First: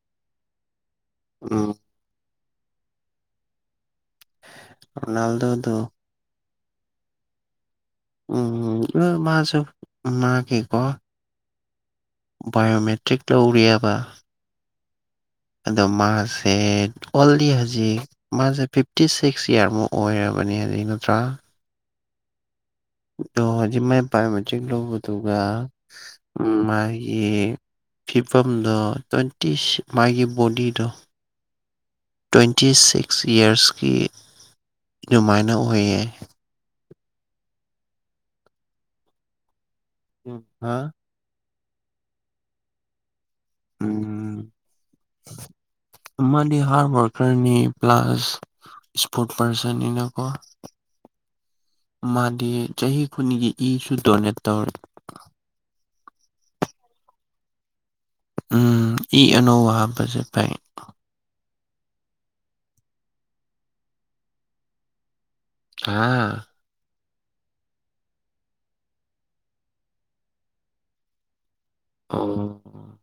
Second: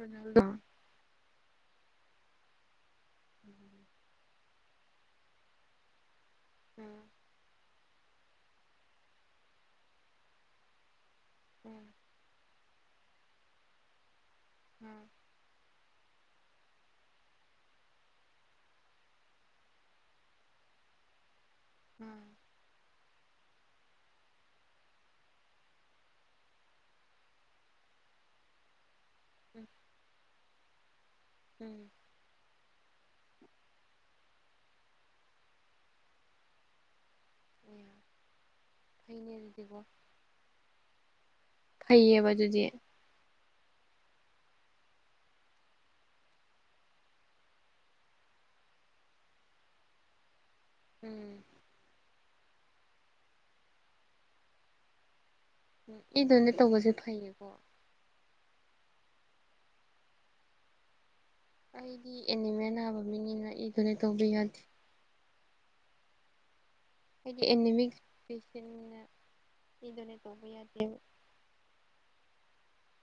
ꯑꯗꯨꯗ ꯎꯝ ꯎꯝ ꯔꯣꯅꯜꯗꯣꯗꯣ [unintelligible] ꯎꯝ ꯎꯝ ꯃꯥꯁꯨꯨ ꯃꯥꯒꯤꯀꯣ ꯎꯝ ꯕꯥꯏꯑꯣꯃꯦꯇ꯭ꯔꯤꯛ ꯇꯧꯔꯤꯑꯕ ꯎꯝ ꯑꯗꯣ ꯃꯥꯁꯦ ꯑꯣꯜꯂꯤ ꯍꯧꯖꯤꯛ ꯃꯥꯁꯦ ꯐꯤꯞꯇꯤ ꯁꯤꯛꯁ ꯏꯌꯥꯔꯃꯨꯛ ꯑꯣꯏꯔꯕ ꯑꯃꯅꯤ ꯍꯥꯏ ꯅꯠꯇ꯭ꯔ ꯎꯝ ꯑꯣ ꯍꯧꯖꯤ ꯃꯥꯏ ꯄꯥꯏ ꯆ ꯂꯧꯕꯗꯨꯒ ꯎ ꯃꯥꯒꯤ ꯐꯤꯕꯝꯗꯣ ꯇ꯭ꯋꯦꯟꯇꯤ ꯎꯝ ꯃꯥꯒꯤ ꯕꯣꯗꯤꯗꯣ ꯎꯝ ꯇ꯭ꯋꯦꯟꯇꯤ ꯁꯤꯛꯁ ꯏꯔꯁꯀꯤ ꯔꯃꯥꯏꯅ ꯑꯣꯏꯌꯦ ꯑꯦ ꯐꯩꯅꯦꯔꯤꯗꯤꯕꯣ ꯎ ꯍꯥꯥ ꯐꯩꯌꯦꯕ ꯑꯗꯨꯗꯤ [inaudible] ꯑꯃꯗꯤ ꯍꯥꯔꯗ ꯋꯥꯔꯀꯔꯅꯤ ꯄ꯭ꯂꯁ ꯏꯁꯄꯣꯔꯠ ꯄꯥꯔꯁꯟꯅꯤꯅꯀꯣ ꯎꯝ ꯃꯥꯗꯤ ꯆꯍꯤ ꯈꯨꯅꯤꯒꯤ ꯏꯁꯨ ꯗꯣꯅꯦꯠ ꯇꯧꯔꯦ ꯎ ꯏꯗꯅ ꯇꯧꯕꯁꯦ ꯐꯩꯌꯦꯀꯣ ꯎꯝ ꯏ ꯑꯅꯧ ꯑ ꯍꯥꯄꯁꯦ ꯐꯥꯏ ꯑꯩꯗꯤ ꯑꯦꯅꯤꯃꯦ ꯅꯥꯕ ꯃꯤꯅꯤꯅ ꯑꯩꯗꯨꯅꯦ ꯇꯧꯕ ꯌꯥꯗꯦ ꯑꯥ ꯑꯩꯗꯤ ꯑꯦꯅꯤꯃꯤꯛꯁ ꯄꯦꯁꯟꯅ ꯃꯤꯗꯨꯣꯅꯦ ꯇꯧꯕ ꯌꯥꯗꯦꯕ ꯑꯣ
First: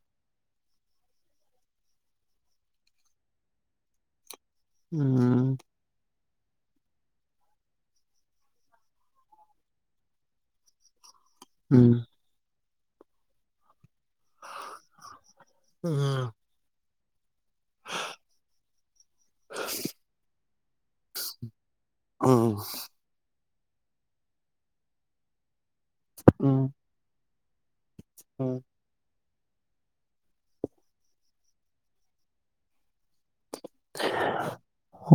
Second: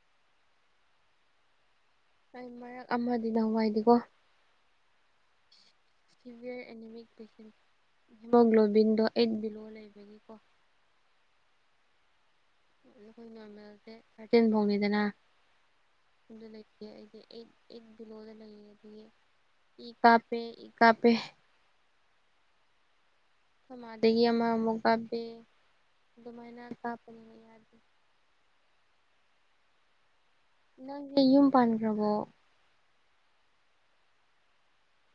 ꯑꯩ ꯃꯔꯛ ꯑꯃꯗꯤ ꯅꯍꯋꯥꯏꯗꯤꯀꯣ ꯎꯝ ꯁꯤꯚꯤꯌꯔ ꯑꯦꯅꯤꯃꯤꯛ ꯄꯦꯁꯦꯟ ꯍꯤꯃꯣꯒ꯭ꯂꯣꯕꯤꯟꯗꯣ ꯑꯩꯠ ꯕꯤꯂꯣ ꯂꯩꯕꯒꯤꯀꯣ [inaudible] ꯎꯝ ꯑ ꯑꯩꯈꯣꯏ ꯅꯣꯔꯃꯦꯜꯁꯦ ꯊꯥꯔꯇꯤꯟ ꯐꯥꯎꯅꯤꯗꯅ ꯑꯗꯨ ꯂꯩꯇꯦ ꯑꯩꯗꯤ ꯣ ꯏ ꯀꯥ ꯄꯦ ꯏ ꯀꯥ ꯄꯦ ꯎꯝ ꯥꯗꯒꯤ ꯑꯃꯃꯨꯛ ꯀꯥꯞꯕꯦ ꯑꯗꯨꯃꯥꯏꯅ ꯀꯥꯞꯄꯅꯤꯔꯦ ꯍ ꯏ ꯂꯨꯝ ꯄꯟ꯭ꯔꯕꯣ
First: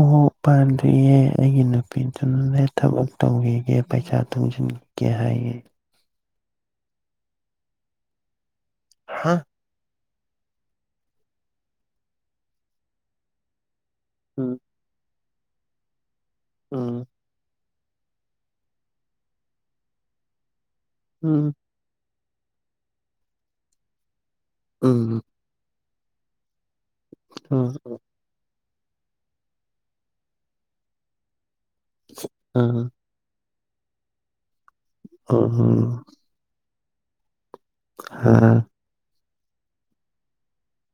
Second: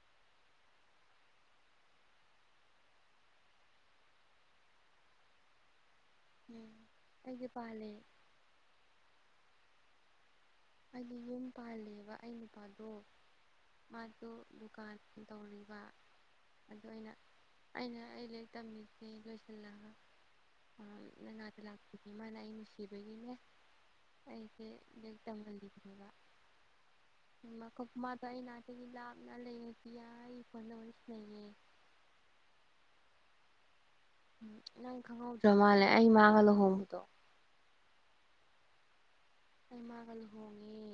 ꯑꯣ ꯄꯥꯟꯗ꯭ꯔꯤꯌꯦ ꯑꯩꯒꯤ ꯅꯨꯄꯤꯗꯨꯅꯅꯦ ꯊꯕꯛ ꯇꯧꯈꯤꯒꯦ ꯄꯩꯁꯥ ꯇꯨꯡꯁꯤꯟꯒ ꯀ ꯍꯥꯏ ꯎꯝ ꯑꯩꯒꯤ ꯄ ꯂꯩꯦ ꯍꯥ ꯑꯩꯗꯤ ꯌꯨꯝ ꯄꯥꯜꯂꯦꯕ ꯑꯩ ꯅꯨꯄꯥꯗꯣ ꯃꯥꯗꯣ ꯎꯝ ꯗꯨꯀꯥꯟ ꯇꯧꯔꯤꯕ ꯑꯗꯨ ꯑ ꯎꯝ ꯑꯣꯏꯅ ꯑꯩꯅ ꯑꯩ ꯂ ꯇꯝꯃꯤꯁꯦ ꯂꯣꯏꯁꯜꯂ ꯉ ꯎꯝ ꯂꯥꯛꯄꯤ ꯏꯃꯥꯅ ꯑꯩ ꯅꯨꯡꯁꯤꯕꯒꯤꯅꯦ ꯑꯩꯁꯦ ꯎꯝ ꯃ ꯎꯝ ꯈꯨꯄꯃꯥ ꯇꯏꯅꯥ ꯒꯤ ꯂꯥꯞꯅ ꯂꯩꯔꯗꯤ ꯌꯥ ꯑꯩ ꯐꯅꯁ ꯂꯩꯌꯦ ꯑꯥ ꯎ ꯅꯪ ꯈꯪꯍꯧꯗ꯭ꯔ ꯎꯝ ꯎꯝ ꯃꯥꯜꯂꯦ ꯑꯩꯃꯥꯡꯒ ꯂꯨꯍꯣꯡꯕꯗꯣ ꯍꯥꯥ ꯑꯩꯃꯒꯅꯤꯍꯣꯡꯉꯦ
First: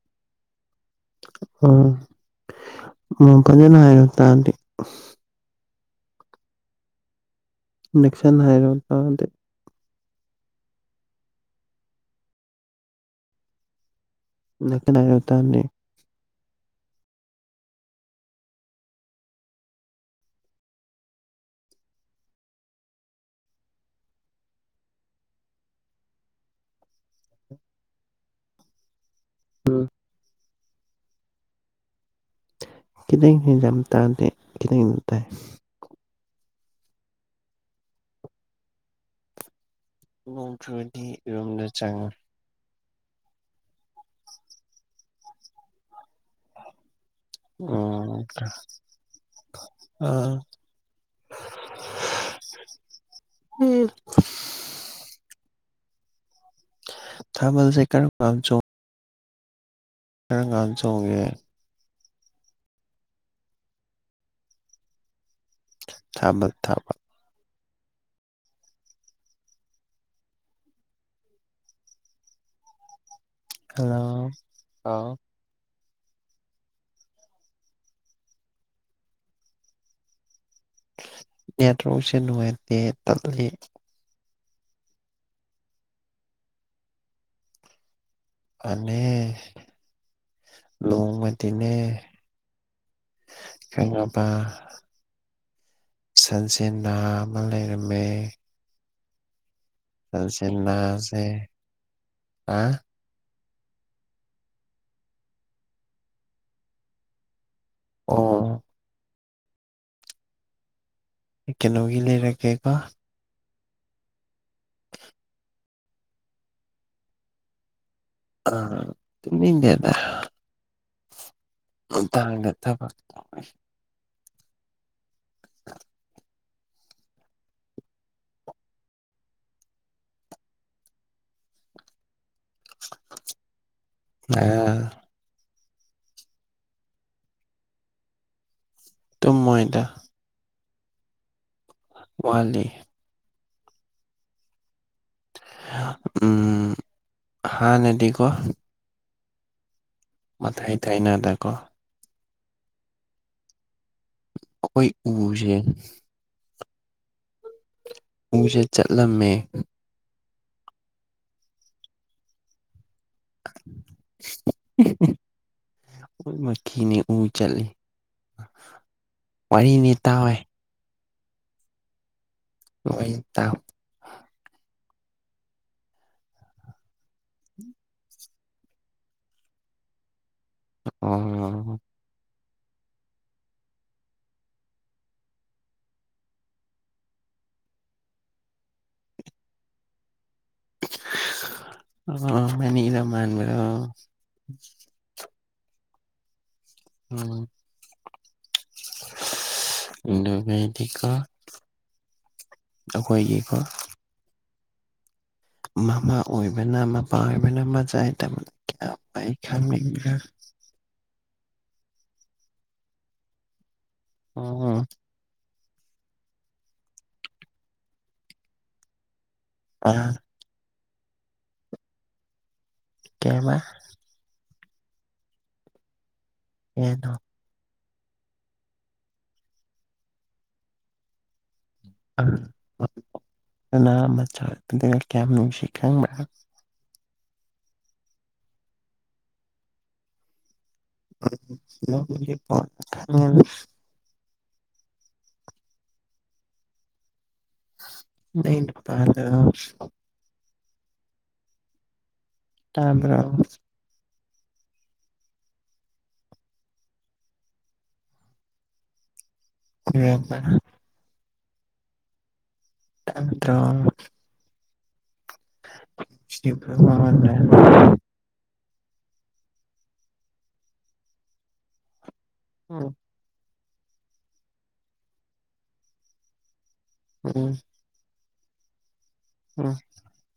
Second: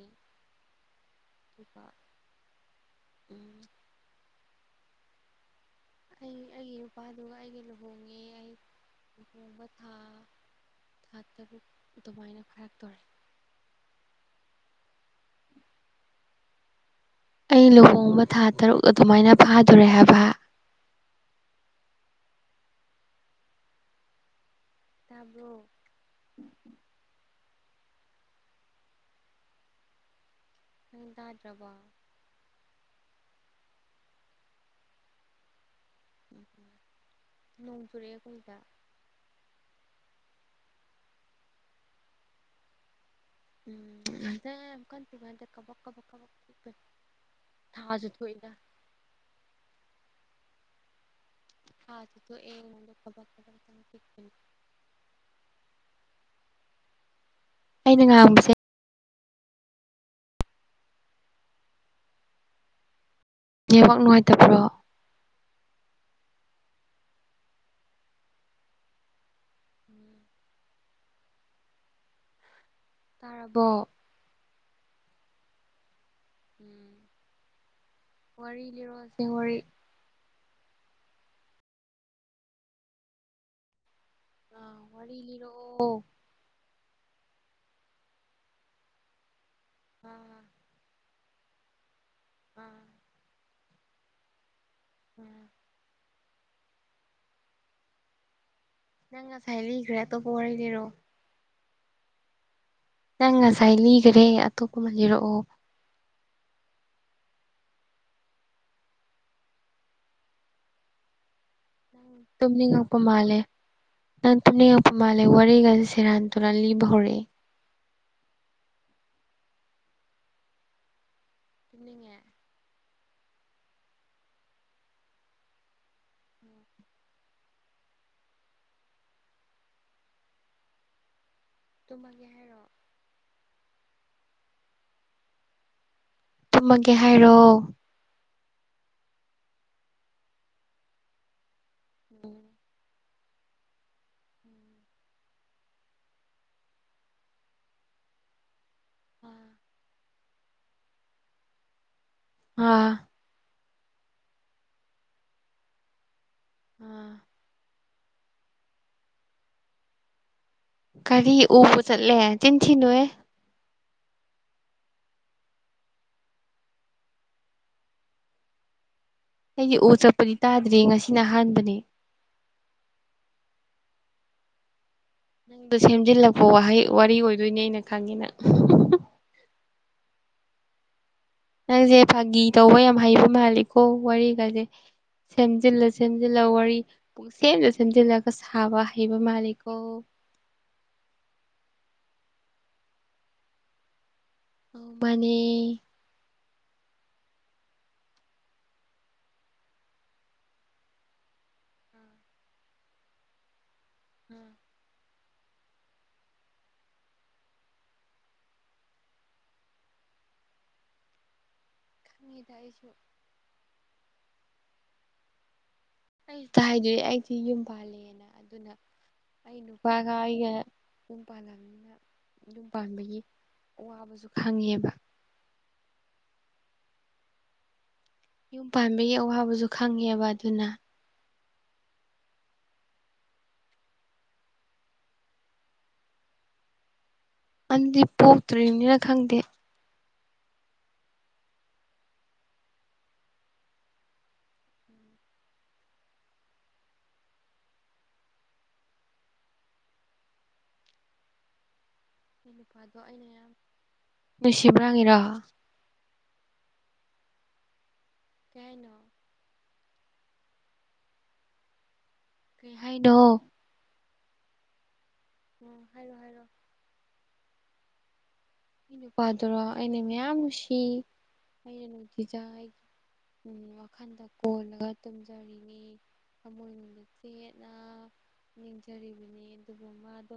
ꯑꯣ ꯎꯝ ꯃꯐꯝꯗꯅ ꯍꯥꯏꯅ ꯇꯗꯤ ꯑꯩ ꯑꯩꯒꯤ ꯅꯨꯄꯥꯗꯨ ꯑꯩꯒꯤ ꯅꯦꯛꯁꯟ ꯍꯥꯏꯔꯣ ꯇꯗ ꯊꯥ ꯊꯥꯇꯕꯨ ꯑꯗꯨꯃꯥꯏꯅ ꯈꯔ ꯇꯧꯔꯦ ꯅ ꯀꯅ ꯇꯅꯤ ꯑꯩ ꯂꯨꯍꯣꯡꯕ ꯊꯥ ꯇꯔꯨꯛ ꯑꯗꯨꯃꯥꯏꯅ ꯐꯥꯗꯣꯔꯦ ꯍꯥꯏꯕ ꯇꯥꯕꯣ ꯑ ꯍꯗꯥꯗ꯭ꯔꯕ ꯀꯇ ꯌꯥꯝ ꯇ ꯀꯇ ꯇꯥꯏ ꯎꯝ ꯅꯣꯡ ꯆꯨꯔꯛꯦ ꯀꯗ ꯅꯣꯡꯇꯗꯤ ꯌꯨꯝꯗ ꯆꯪꯉꯤ ꯎꯝ ꯀ ꯀ ꯑꯣ ꯑ ꯍꯥ ꯑꯗꯨ ꯇꯨ ꯑꯦ ꯃ ꯈꯕꯔ ꯈꯔ ꯑꯩꯅ ꯊꯃꯜꯁꯦꯀꯔ ꯄꯝ ꯉꯥꯡꯕꯁꯦ ꯆ ꯀꯔꯒꯥꯟ ꯆꯣꯡꯒꯦ ꯅꯦꯠꯋꯣꯛ ꯅꯨꯡꯉꯥꯏꯇꯕ꯭ꯔꯣ ꯊꯥꯕꯜ ꯊꯥꯕ ꯎꯝ ꯇꯥꯔꯕꯣ ꯍꯂꯣ ꯑ ꯎꯝ ꯋꯥꯔꯤ ꯂꯤꯔꯣꯁꯦ ꯋꯥꯔꯤ ꯅꯦꯠꯋꯣꯛꯁꯦ ꯅꯨꯡꯉꯏꯇꯦ ꯇꯜꯂꯤ ꯑ ꯋꯔꯤ ꯂꯤꯔꯣ ꯑ ꯑꯥ ꯂꯣꯡ ꯃꯗꯤꯅꯦ ꯎꯝ ꯈꯪꯉꯕ ꯎꯝ ꯁꯟꯁꯦꯟ ꯅꯍ ꯑꯃ ꯂꯩꯔꯝꯃꯦ ꯅꯪ ꯉꯁꯥꯏ ꯂꯤꯈ꯭ꯔꯦ ꯑꯇꯣꯞꯄ ꯋꯥꯔꯤ ꯁꯟꯁꯦꯟ ꯂꯤꯔꯛꯑꯣ ꯅꯍꯁꯦ ꯑ ꯅꯪ ꯉꯁꯥꯏ ꯂꯤꯈꯔꯦ ꯑꯇꯣꯞꯄ ꯑꯃ ꯂꯤꯔꯛꯑꯣ ꯑꯣ ꯀꯩꯅꯣ ꯇꯝꯅꯤꯛ ꯉꯛꯄ ꯃꯥꯥꯂꯦ ꯅꯪ ꯇꯨꯝꯅꯤꯉꯛ ꯄ ꯃꯥꯂꯦ ꯋꯥꯔꯤꯒꯁꯦ ꯁꯦꯔꯟ ꯇꯦꯔꯟ ꯂꯤꯕ ꯍꯧꯔꯦ ꯑ ꯇꯨꯝꯅꯤꯡꯗꯦ ꯗ ꯇꯨꯝꯅꯤꯡꯉꯦ ꯇꯣꯇꯥꯡ ꯇꯝꯃꯒꯦ ꯍꯥꯏꯔꯣ ꯑ ꯇꯨꯝꯃꯒꯦ ꯍꯥꯏꯔꯣ ꯇꯨꯝꯃꯣꯏꯗ ꯋꯥꯠꯂꯤ ꯎꯝ ꯍꯥꯟꯅ ꯗꯤ ꯀꯣ ꯎꯝ ꯃꯊꯥꯏ ꯊꯥꯏꯅꯗꯀꯣ ꯑ ꯑꯩꯏ ꯎꯕꯨꯁꯦ ꯑꯥ ꯎꯁꯦ ꯆꯠꯂꯝꯃꯦ ꯀꯔꯤ ꯎꯕꯨ ꯆꯠꯂꯦ ꯆꯤꯟꯁꯤꯅꯨꯑꯦ ꯃꯤꯅꯤ ꯎ ꯆꯠꯂꯤ ꯑꯩꯗꯤ ꯎ ꯋꯥꯔꯤꯅꯤ ꯆꯠꯄꯗꯤ ꯇꯥꯎꯋꯦ ꯇꯥꯗ꯭ꯔꯤ ꯉꯁꯤꯅ ꯑꯍꯥꯟꯕꯅꯦ ꯍꯣꯢ ꯇꯥꯎ ꯅꯪꯗꯣ ꯁꯦꯝꯖꯤꯜꯂꯛꯄ ꯋꯥꯍꯩ ꯋꯥꯔꯤ ꯑꯣꯏꯗꯣꯏꯅꯦ ꯑꯩꯅ ꯈꯪꯉꯦ ꯅꯪ ꯑꯣ ꯅꯪꯁꯦ ꯐꯥꯒꯤ ꯇꯧꯕ ꯌꯥꯝ ꯍꯩꯕ ꯃꯥꯜꯂꯤꯀꯣ ꯋꯥꯔꯤꯒꯁꯦ ꯁꯦꯝꯖꯤꯜꯂ ꯁꯦꯝꯖꯤꯜꯂ ꯋꯥꯔꯤ ꯁꯦꯝꯂ ꯁꯦꯝꯖꯤꯜꯂꯒ ꯁꯥꯕ ꯍꯩꯕ ꯃꯥꯜꯂꯤꯀꯣ ꯑꯣ ꯃꯅꯤꯗꯃꯥꯟꯕ ꯃꯅꯦ ꯎꯝ ꯃꯦꯗꯤꯀꯥ ꯑꯥ ꯑꯩꯈꯣꯏꯒꯤꯀꯣ ꯃꯥꯃ ꯑꯣꯏꯕꯅ ꯃꯄꯥ ꯑꯣꯏꯕꯅ ꯃꯆꯥꯏ ꯗꯃꯛ ꯈ ꯃꯤ ꯈꯪꯏꯗ ꯑꯩꯁꯨ ꯑꯣ ꯑꯩꯗ ꯍꯥꯏꯗꯦ ꯑꯩꯗꯤ ꯌꯨꯝ ꯄꯥꯜꯂꯦꯅ ꯑꯗꯨꯅ ꯑꯩ ꯑ ꯅꯨꯄꯥꯒ ꯑꯩꯒ ꯌꯨꯝ ꯄꯥꯟꯜꯂꯅꯤꯅ ꯌꯨꯝ ꯄꯥꯟꯕꯒꯤ ꯀꯩꯕ ꯑꯋꯥꯕꯁꯨ ꯐꯪꯉꯦꯕ [unintelligible] ꯌꯨꯝ ꯄꯥꯟꯕꯒꯤ ꯑꯋꯥꯕꯁꯨ ꯈꯪꯉꯦꯕ ꯑꯗꯨꯅ ꯀꯅꯥ ꯃꯆꯥꯅ ꯀꯌꯥꯝ ꯅꯨꯡꯁꯤ ꯈꯪꯕ꯭ꯔꯥ ꯑꯗꯨꯗꯤ ꯄꯣꯛꯇ꯭ꯔꯤꯕꯅꯤꯅ ꯈꯪꯗꯦ [unintelligible] ꯅꯩ ꯅꯨꯄꯗꯥ ꯑꯩ ꯅꯨꯄꯥꯗꯣ ꯇꯥꯕ꯭ꯔꯣ ꯑꯩꯅ ꯌꯥꯝ ꯅꯨꯡꯁꯤꯕꯅꯥꯡꯉꯤꯔꯣ ꯀꯩꯍꯥꯏꯅꯣ ꯍꯕꯔ ꯀꯩ ꯍꯥꯏꯅꯣ ꯇꯥꯗ꯭ꯔꯣ ꯎꯝ ꯍꯥꯏꯔꯣ ꯍꯥꯏꯔꯣ [unintelligible] ꯑꯩ ꯅꯨꯄꯥꯗꯨꯔꯣ ꯑꯩꯅ ꯃꯌꯥꯝ ꯅꯨꯡꯁꯤ ꯑꯩꯅ ꯅꯨꯡꯁꯤꯖ ꯎꯝ ꯋꯥꯈꯟꯗ ꯀꯣꯂꯒ ꯇꯨꯝꯖꯔꯤꯅꯤ ꯆꯦꯠꯅ ꯅꯤꯡꯖꯔꯤꯕꯅꯤ ꯑꯗꯨꯕꯨ ꯃꯥꯗꯣ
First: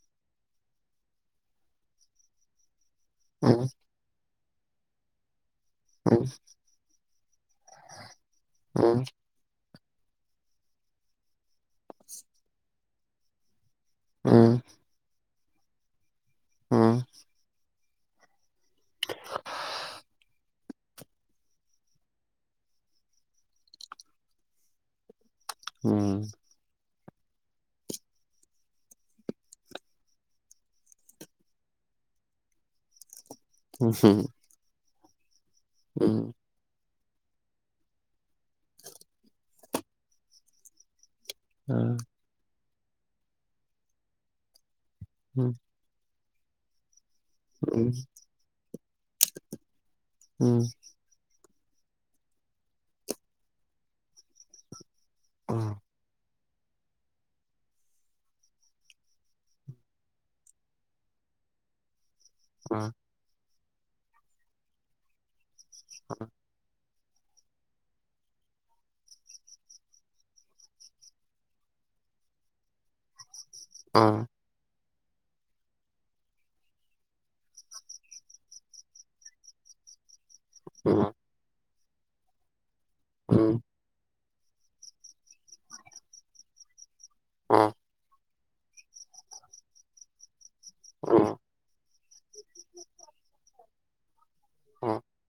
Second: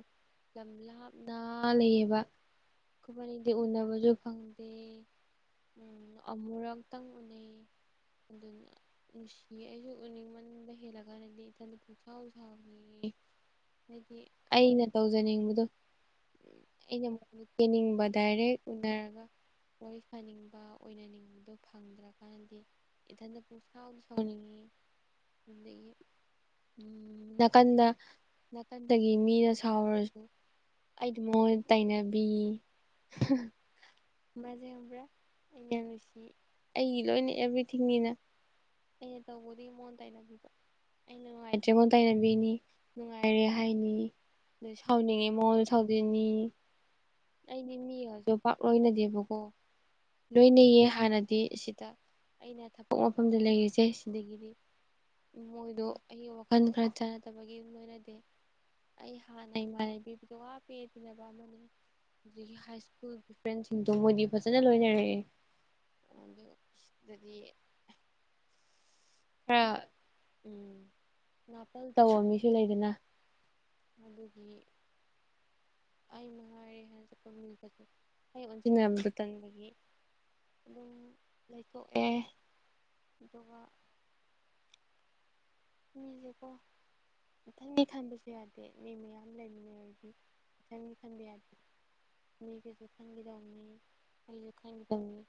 ꯂꯝ ꯂꯥꯞꯅ ꯂꯩꯌꯦꯕ ꯈꯨꯃꯅꯤꯗꯤ ꯎꯅꯕꯁꯨ ꯐꯪꯗꯦ ꯎꯝ ꯑꯃꯨꯔꯛ ꯑꯗꯨꯅꯨꯡꯁꯤ ꯑꯩꯁꯨ ꯎꯅꯤꯡ ꯃꯗ ꯍꯦꯜꯂꯒꯅꯗꯤ ꯏꯊ ꯄꯨꯆꯥꯎꯖꯥꯎꯅꯤ ꯍꯥꯏꯗꯤ ꯑꯩꯅ ꯇꯧꯖꯅꯤꯡꯕꯗꯣ ꯑꯩꯅ ꯄꯅꯤꯡꯕ ꯗꯥꯏꯔꯦꯛ ꯎꯅꯔꯒ ꯋꯥꯔꯤ ꯐꯅꯤꯡꯕ ꯑꯣꯏꯅꯅꯤꯡꯕꯗꯣ ꯐꯪꯗ꯭ꯔꯀꯥꯟꯅꯗꯤ ꯏ ꯄꯨꯁꯥ ꯁꯅꯤꯡꯉꯅꯤ ꯎꯝ ꯎꯝ ꯅꯥꯀꯟꯗ ꯅꯥꯀꯟꯗꯒꯤ ꯃꯤꯅ ꯁꯥꯎꯔꯁꯨ ꯑꯗꯤꯃꯣꯟ ꯇꯥꯏꯅꯕꯤꯖꯕ꯭ꯔ ꯌꯥꯝ ꯅꯨꯡꯁꯤ ꯑꯩ ꯂꯣꯏꯅ ꯑꯦꯕ꯭ꯔꯤꯊꯤꯡꯅꯤꯅ ꯑꯩꯅ ꯇꯧꯕꯗꯤ ꯃꯣꯟ ꯇꯩꯅꯕꯤꯕ ꯑꯩꯅ ꯅꯨꯡꯉꯥꯏꯇ꯭ꯔꯤꯉꯣꯟ ꯇꯩꯅꯕꯤꯅꯤ ꯅꯨꯡꯉꯥꯏꯔꯦ ꯍꯥꯏꯅꯤ ꯁꯧꯅꯤꯡꯉꯤ ꯃꯣꯣꯟ ꯁꯧꯗꯅꯤ ꯑꯩꯗꯤ ꯃꯤꯒꯁꯨ ꯄꯥꯛ ꯂꯣꯏꯅꯗꯦꯕꯀꯣ ꯂꯣꯏꯅꯩꯌꯦ ꯍꯥꯟꯅꯗꯤ ꯑꯁꯤꯗ ꯑꯩꯅ ꯊꯕꯛ ꯃꯐꯝꯗ ꯂꯩꯔꯤꯁꯦ ꯁꯤꯗꯒꯤꯗꯤ ꯃꯣꯏꯗꯣ ꯑ ꯋꯥꯈꯟ ꯈꯔ ꯆꯥꯟꯅꯗꯕꯒꯤ ꯌꯨꯝ ꯑꯣꯏꯅꯗꯤꯦ ꯑꯩ ꯍꯥꯟꯅꯩ ꯏꯃꯥꯟꯅꯩ ꯄꯕꯗꯣ ꯋꯥ ꯄꯦꯗꯅꯕ ꯑꯃꯅꯤꯅꯦ ꯑꯗꯒꯤ ꯍꯥꯏ ꯁ꯭ꯀꯨꯜꯒꯤ ꯐ꯭ꯔꯦꯟꯁꯤꯡꯗꯣ ꯃꯣꯏꯗꯤ ꯐꯖꯅ ꯂꯣꯏꯅꯔꯛꯑꯦ ꯍ ꯑꯗꯨꯗꯤ ꯈꯔ ꯎꯝ ꯅꯥꯇꯜ ꯇꯧ ꯃꯤꯁꯨ ꯂꯩꯗꯅ ꯑꯗꯨꯗꯒꯤ ꯑꯩꯉꯥꯏꯔꯦ ꯍꯥꯏꯅ ꯆꯠꯄ ꯃꯤ ꯑꯩ ꯑꯣꯟꯁꯤꯟꯅꯕꯗꯨ ꯇꯟꯕꯒꯤ ꯂ ꯂꯩꯀꯣꯛꯦ ꯃꯤꯁꯦꯀꯣ ꯏꯊꯪꯗꯤ ꯈꯟꯕꯁꯨ ꯌꯥꯗꯦ ꯃꯤ ꯃꯌꯥꯝ ꯂꯩꯃꯤꯟꯅꯔꯗꯤ ꯏꯪꯅꯤ ꯈꯟꯕꯤ ꯌꯥꯗꯦ ꯃꯤꯒꯤꯁꯨ ꯈꯟꯈꯤꯗꯕꯅꯤ ꯑꯩꯁꯨ ꯈꯪꯕꯉꯤ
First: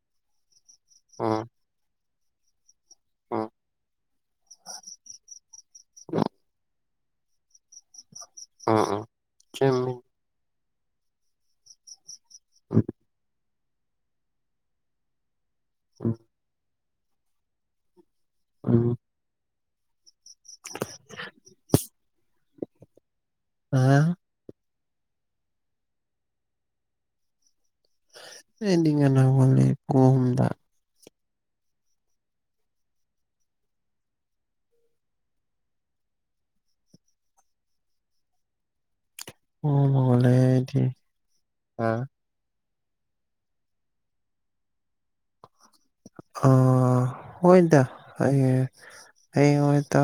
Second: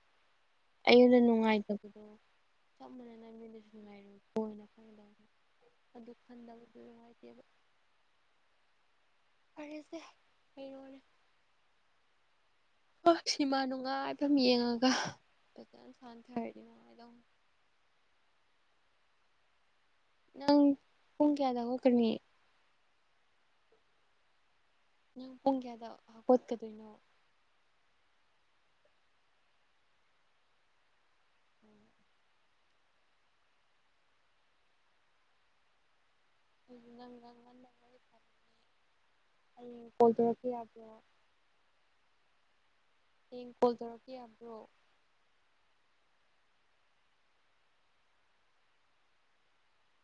ꯑꯩꯉꯣꯟꯗ ꯅꯨꯡꯉꯥꯏꯇꯕꯗꯣ ꯆꯞ ꯃꯥꯟꯅꯅ ꯃꯤꯗꯨꯁꯨ ꯅꯨꯡꯉꯥꯏꯔꯕꯀꯣꯅ ꯈꯪꯗꯕ ꯑꯗꯨ ꯈꯟꯗꯕꯗꯨ ꯅꯨꯡꯉꯥꯏꯇꯦꯕ ꯑ ꯑ ꯐꯔꯦꯁꯦ ꯑ ꯏꯃꯥ ꯅꯨꯡꯉꯥꯏꯕ ꯌꯦꯡꯉꯒ ꯐꯖꯅ ꯁꯥꯟꯊꯔ ꯅꯨꯡꯉꯥꯏ ꯑ ꯏ ꯅꯪ ꯄꯨꯡ ꯀꯌꯥꯗ ꯍꯧꯒꯀꯅꯤ ꯑ ꯅꯪ ꯄꯨꯡ ꯀꯌꯥꯗ ꯍꯧꯒꯠꯀꯗꯣꯏꯅꯣ ꯑꯦꯅꯤꯡ ꯉꯅ ꯍꯧꯒꯂꯦ ꯄꯨꯡ ꯑꯍꯨꯝꯗ ꯎ ꯉ ꯉꯟ [unintelligible] ꯑꯣ ꯃꯒꯂꯦꯗꯤ ꯑ ꯍꯌꯦꯡ ꯀꯣꯜ ꯇꯧꯔꯛꯀꯦ ꯌꯥꯕꯔꯣ ꯑ ꯍꯣꯏꯗ ꯑꯩ ꯑꯩ ꯍꯣꯏꯇ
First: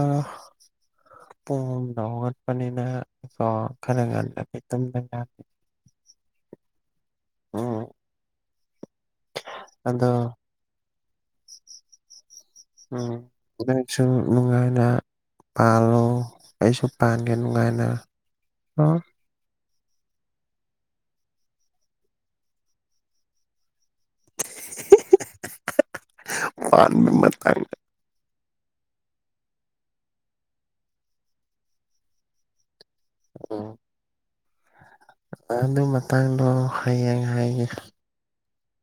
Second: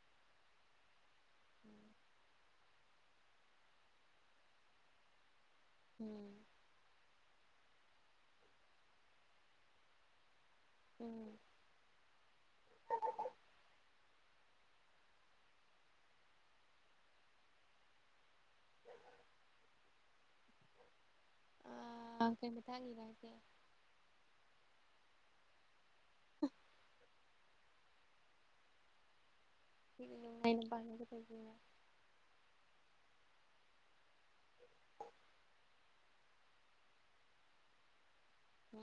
ꯄꯨꯡ ꯑꯍꯨꯝꯗ ꯍꯧꯒꯠꯄꯅꯤꯅ ꯀꯣ ꯈꯔ ꯉꯟꯅꯗꯤ ꯇꯨꯝꯕ ꯌꯥꯗꯦ ꯎꯝ ꯑꯣ ꯑꯗꯣ ꯎꯝ ꯎꯝ ꯁꯨ ꯅꯨꯉꯥꯏꯅꯥ ꯄꯥꯜꯂꯣ ꯑꯩꯁꯨ ꯄꯥꯟꯒꯦ ꯅꯨꯡꯉꯥꯏꯅ ꯑꯣ ꯑ ꯀꯩ ꯃꯥꯇꯥꯡꯒꯤꯅꯣ ꯑꯥꯏꯁꯦ [unintelligible] ꯃꯥꯏ ꯅꯨꯄꯥ [unintelligible] ꯎꯝ ꯑꯗꯨ ꯃꯇꯥꯡꯗꯣ ꯍꯌꯦꯡ ꯍꯥꯏꯒꯦ ꯎꯝ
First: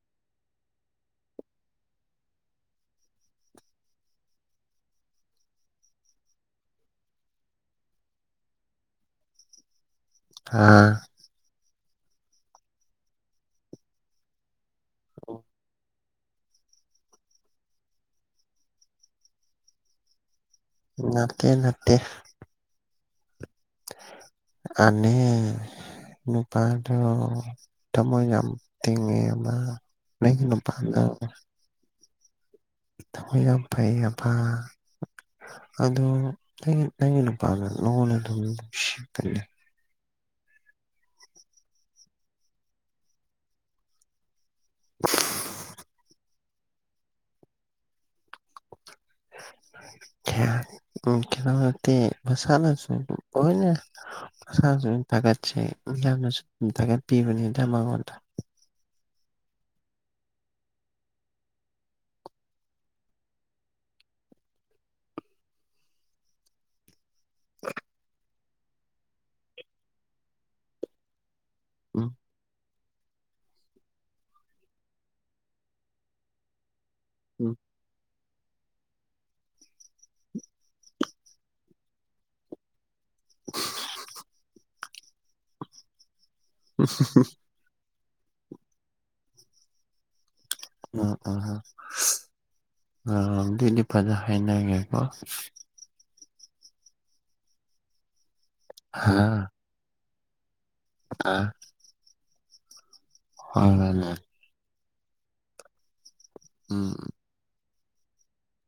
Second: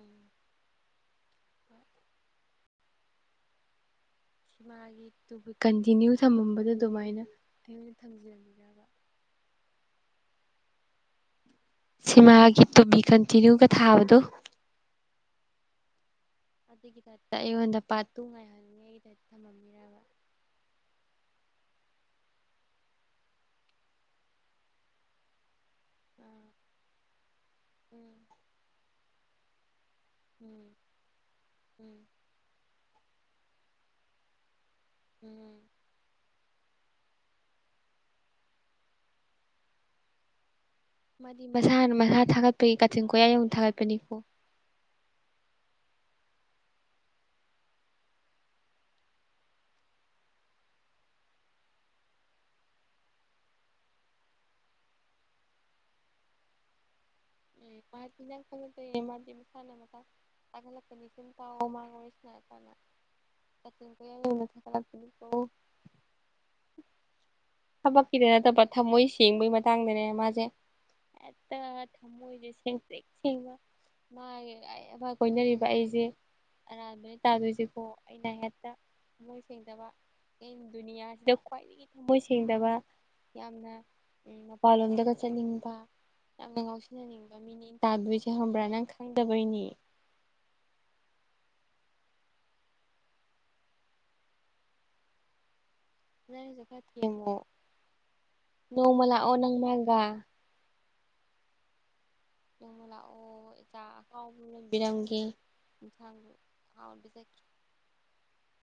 ꯃꯥꯒꯤ ꯇꯨ ꯀꯟꯇꯤꯅ꯭ꯌꯨ ꯊꯝꯃꯝꯕꯗꯨ ꯗꯨꯃꯥꯏꯅ ꯑꯩꯉꯣꯟ ꯊꯝꯖꯤꯟꯒꯤꯔꯥꯕ [inaudible] ꯑꯥ ꯁꯤꯃꯥꯒꯤ ꯇꯨꯄꯤ ꯀꯟꯇꯤꯅ꯭ꯌꯨꯒ ꯊꯥꯕꯗꯨ ꯑꯗꯨꯒꯤꯗꯛꯇ ꯑꯩꯉꯣꯟꯗ ꯄꯥꯠꯇꯨ ꯉꯥꯏꯍꯟꯉꯤ ꯑꯩꯒꯤꯗꯛꯇ ꯊꯝꯃꯝꯕꯤꯔꯕ ꯅꯠꯇꯦ ꯅꯠꯇꯦ ꯑꯅꯤ ꯑꯥ ꯅꯨꯄꯥꯗꯣ ꯊꯃꯣꯏ ꯌꯥꯝ ꯅꯩꯒꯤ ꯎꯝ ꯅꯨꯄꯥ ꯅꯧ ꯎꯝ ꯊꯃꯣꯏ ꯌꯥꯝ ꯐꯩꯑꯕ ꯎꯝ ꯎꯝ ꯑꯗꯣ ꯅꯩ ꯅꯪꯒꯤ ꯅꯨꯄꯥꯥꯗꯣ ꯂꯣꯟꯅ ꯑꯗꯨꯝ ꯅꯨꯡꯁꯤꯕꯅꯦ ꯃꯥꯗꯤ ꯃꯁꯥꯅ ꯃꯁꯥ ꯊꯥꯒꯠꯄꯒꯤ ꯀꯥꯆꯤꯟ ꯀꯣꯏꯌꯥ ꯌꯧꯛ ꯊꯥꯒꯠꯄꯅꯤꯀꯣ [unintelligible] [inaudible] ꯈꯌ ꯎꯝ ꯀꯦꯝ ꯅꯠꯇꯦ ꯃꯁꯥꯅꯥ ꯁꯨꯝ ꯂꯣꯏꯅꯥ ꯃꯁꯥꯅꯥ ꯊꯥꯒꯠꯁꯦ ꯌꯥꯝꯅꯁꯨ ꯊꯥꯒꯠꯄꯤꯕꯅꯤ ꯄ ꯐ [unintelligible] ꯃꯁꯥꯟꯅ ꯃꯁꯥꯅ ꯇꯥꯒꯠꯂꯛꯀꯅꯤ ꯁꯨꯝ ꯇꯧꯑꯣ ꯃꯥ ꯋꯥꯔꯤ ꯁꯥꯅꯔ ꯀꯥꯟꯗ ꯀꯥꯆꯤꯟ ꯀꯣꯌꯥ ꯌꯧꯅ ꯊꯥꯍꯠꯂꯛꯀꯅꯤꯀꯣ ꯊꯕꯛꯀꯤꯗ ꯅꯠꯇꯕ ꯊꯝꯃꯣꯏ ꯁꯦꯡꯕꯩ ꯃꯇꯥꯡꯗꯅꯦ ꯃꯥꯁꯦ ꯇ ꯎꯝ ꯊꯝꯃꯣꯏ ꯁꯦꯡ ꯁꯦꯡ ꯇꯤꯛ ꯁꯦꯡꯕ ꯃꯥꯒꯤ ꯃꯥ ꯀꯣꯏꯅꯔꯤꯕ ꯑꯩꯁꯦ ꯑꯔꯥꯟꯕꯅꯦ ꯎꯝ ꯇꯥꯗꯣꯏꯁꯤꯀꯣ ꯑꯩꯅ ꯍꯦꯛꯇ ꯊꯃꯣꯏ ꯁꯦꯡꯗꯕ ꯑꯩꯅ ꯗꯨꯅꯤꯌꯥꯁꯤꯗ ꯈ꯭ꯋꯥꯏꯗꯒꯤ ꯊꯃꯣꯏ ꯁꯦꯡꯗꯕ ꯌꯥꯝꯅ ꯃꯄꯥꯟꯂꯣꯝꯗꯒ ꯆꯠꯅꯤꯡꯕ ꯌꯥꯝꯅ ꯉꯥꯎꯁꯤꯟꯅꯅꯤꯡ ꯇꯥꯗꯣꯏꯁꯤ ꯍꯪꯕ꯭ꯔꯥ ꯅꯪ ꯈꯪꯗꯕꯩꯅꯤ ꯎꯝ ꯎꯝ [unintelligible] ꯑ ꯑꯗꯨꯏꯗꯤ ꯐꯖ ꯍꯥꯏꯅꯒꯦꯀꯣ ꯁꯨ ꯊꯦꯝꯃꯣ ꯅꯣꯡꯃ ꯂꯑꯣ ꯅꯪ ꯃꯥꯒꯥ ꯑ [inaudible] [unintelligible] ꯕꯤꯔꯪꯒꯤꯖ ꯎꯝ